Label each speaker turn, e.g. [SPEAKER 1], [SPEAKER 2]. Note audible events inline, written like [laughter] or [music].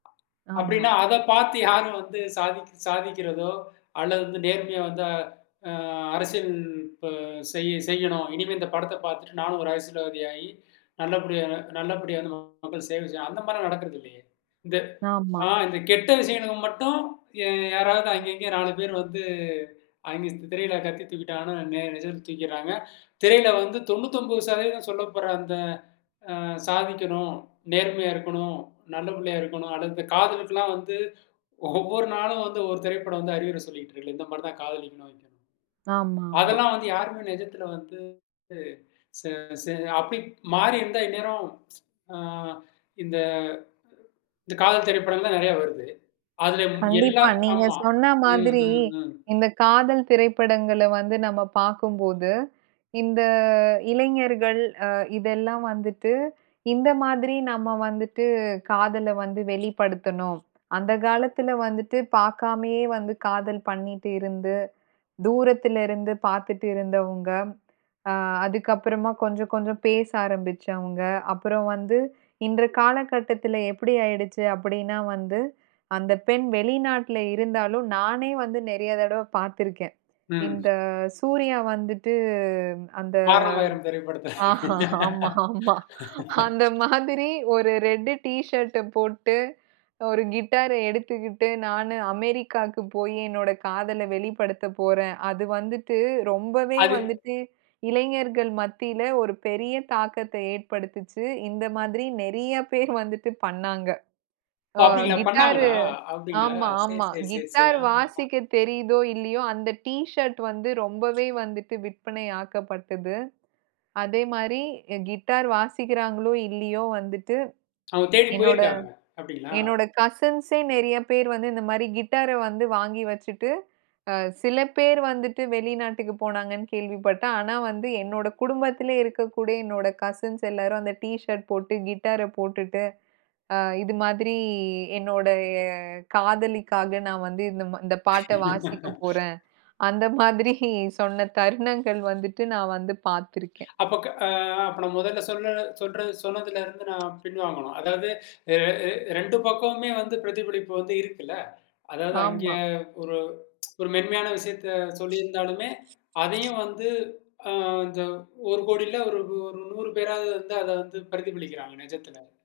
[SPEAKER 1] அப்படின்னா
[SPEAKER 2] ஆமா.
[SPEAKER 1] அத பார்த்து யாரும் வந்து சாதிக் சாதிக்கிறதோ, அல்லது நேர்மையா வந்து அ அரசியல் இப்ப செய் செய்யணும். "இனிமே இந்த படத்தை பார்த்துட்டு நானும் ஒரு அரசியல்வாதி ஆயி நல்ல நல்லபடி நல்ல நல்லபடியா வந்து மக்கள் சேவை செய்யணும்," அந்த மாரிலாம் நடக்கறது இல்லையே! இந்த
[SPEAKER 2] ஆமா.
[SPEAKER 1] அ இந்த கெட்ட விஷயங்களுக்கு மட்டும் யே யாராவது அங்க
[SPEAKER 2] ம்.
[SPEAKER 1] இங்க 4 பேர் வந்து, அங்க திரையில கத்தி தூக்கிட்டாங்கன்னா நேர் நிஜத்தில தூக்கிறாங்க. திரையில வந்து 99% சொல்லப்படுற அந்த அ சாதிக்கணும், நேர்மையா இருக்கணும், நல்ல பிள்ளையா இருக்கணும். அடுத்து காதலுக்கெல்லாம் வந்து ஒவ்வொரு நாளும் வந்து ஒவ்வொரு திரைப்படம் வந்து அறிவுரை சொல்லிக்கிட்டு இருக்குல, இந்த மாதிரி தான் காதலிக்கணும். [unintelligible]
[SPEAKER 2] ஆமா, ஆமா.
[SPEAKER 1] அதெல்லாம் வந்து யாருமே நிஜத்தில வந்து [unintelligible] அப்படி மாறி இருந்தா, இந்நேரம் அ- இந்த இந்த காதல் திரைப்படங்கள்லாம் நிறைய வருது. அதில எல்லா,
[SPEAKER 2] கண்டிப்பா. நீங்க
[SPEAKER 1] ஆமா.
[SPEAKER 2] சொன்ன
[SPEAKER 1] ம்,
[SPEAKER 2] மாதிரி,
[SPEAKER 1] ம், ம்.
[SPEAKER 2] இந்த காதல் திரைப்படங்கள்ல வந்து, நம்ம பார்க்கும்போது இந்த இளைஞர்கள் அ இதெல்லாம் வந்துட்டு இந்த மாதிரி நம்ம வந்துட்டு காதல்ல வந்து வெளிப்படுத்தணும். அந்த காலத்தில வந்துட்டு பார்க்காமயே வந்து காதல் பண்ணிட்டு இருந்து, தூரத்திலயிருந்து பார்த்துட்டு இருந்தவங்க. அ அதுக்கப்புறமா கொஞ்சம், கொஞ்சம் பேச ஆரம்பிச்சவங்க. அப்புறம் வந்து, இந்த காலகட்டத்தில எப்படி ஆயிடுச்சு அப்படின்னா வந்து, அந்த பெண் வெளிநாட்டில இருந்தாலும் நானே வந்து நிறைய தடவை பார்த்திருக்கேன்.
[SPEAKER 1] ம்.
[SPEAKER 2] இந்த சூர்யா வந்துட்டு அந்த
[SPEAKER 1] வாரணம் ஆயிரம் திரைப்படத்தல.
[SPEAKER 2] ஆ ஆமா ஆமா. அந்த மாதிரி ஒரு ரெட்டு டீ ஷர்ட் போட்டு ஒரு கிட்டார்ர எடுத்துக்கிட்டு நானு அமெரிக்காவுக்கு போய் என்னோட காதல வெளிப்படுத்தப் போறேன். அது வந்துட்டு ரொம்பவே
[SPEAKER 1] அது
[SPEAKER 2] வந்துட்டு இளைஞர்கள் மத்தியில ஒரு பெரிய தாக்கத்த ஏற்படுத்துச்சு. இந்த மாதிரி நிறைய பேர் வந்துட்டு பண்ணாங்க.
[SPEAKER 1] ஓ!
[SPEAKER 2] ஒ
[SPEAKER 1] அப்படிங்களா
[SPEAKER 2] கிட்டார்
[SPEAKER 1] பண்ணாங்களா? அப்படிங்களா
[SPEAKER 2] ஆமா,
[SPEAKER 1] சேரி
[SPEAKER 2] ஆமா
[SPEAKER 1] சேரி சேரி சேரி.
[SPEAKER 2] கிட்டார்
[SPEAKER 1] ஆ,
[SPEAKER 2] வாசிக்க தெரியுதோ, இல்லையோ அந்த டீ ஷர்ட் வந்து ரொம்பவே வந்துட்டு விற்பனை ஆக்கப்பட்டது. அதே மாரி கிட்டார் வாசிக்கிறாங்களோ இல்லையோ வந்துட்டு,
[SPEAKER 1] அவுங்க தேடி
[SPEAKER 2] என்னோட
[SPEAKER 1] போயிருக்காங்க, அப்படிங்களா?
[SPEAKER 2] என்னோட கசின்ஸே நிறைய பேர் வந்து இந்த மாரி கிட்டார வந்து வாங்கி வச்சுட்டு, அ சில பேர் வந்துட்டு வெளிநாட்டுக்கு போனாங்கன்னு கேள்விப்பட்டேன், ஆனா வந்து என்னோட குடும்பத்திலேயே இருக்கக்கூடிய என்னோட கசின்ஸ் எல்லாரும் அந்த டீ ஷர்ட் போட்டு கிட்டார போட்டுட்டு அ இது மாதிரி என்னோட காதலிக்காக நான் வந்து இந்த இந்த பாட்ட வாசிக்க போறேன். அந்த மாதிரி சொன்ன தருணங்கள் வந்துட்டு நான் வந்து பார்த்திருக்கேன்.
[SPEAKER 1] அப்போ க அ நான் முதல்ல சொல்லற சொல்லறது சொன்னதிலேந்து நா பின் வாங்கணும். அதாவது, அ -அ 2 பக்கமுமே வந்து பிரதிபலிப்பு வந்து இருக்குல்ல, அதாவது அங்கே
[SPEAKER 2] ஆமா.
[SPEAKER 1] ஒரு [tsk] ஒரு மென்மையான விஷயத்த சொல்லியிருந்தாலுமே அதையும் வந்து, அ இந்த 1ஒரு கோடியில ஒரு 100 பேராவது வந்து அதை வந்து பிரதிபலிக்கிறாங்க நிஜத்தில.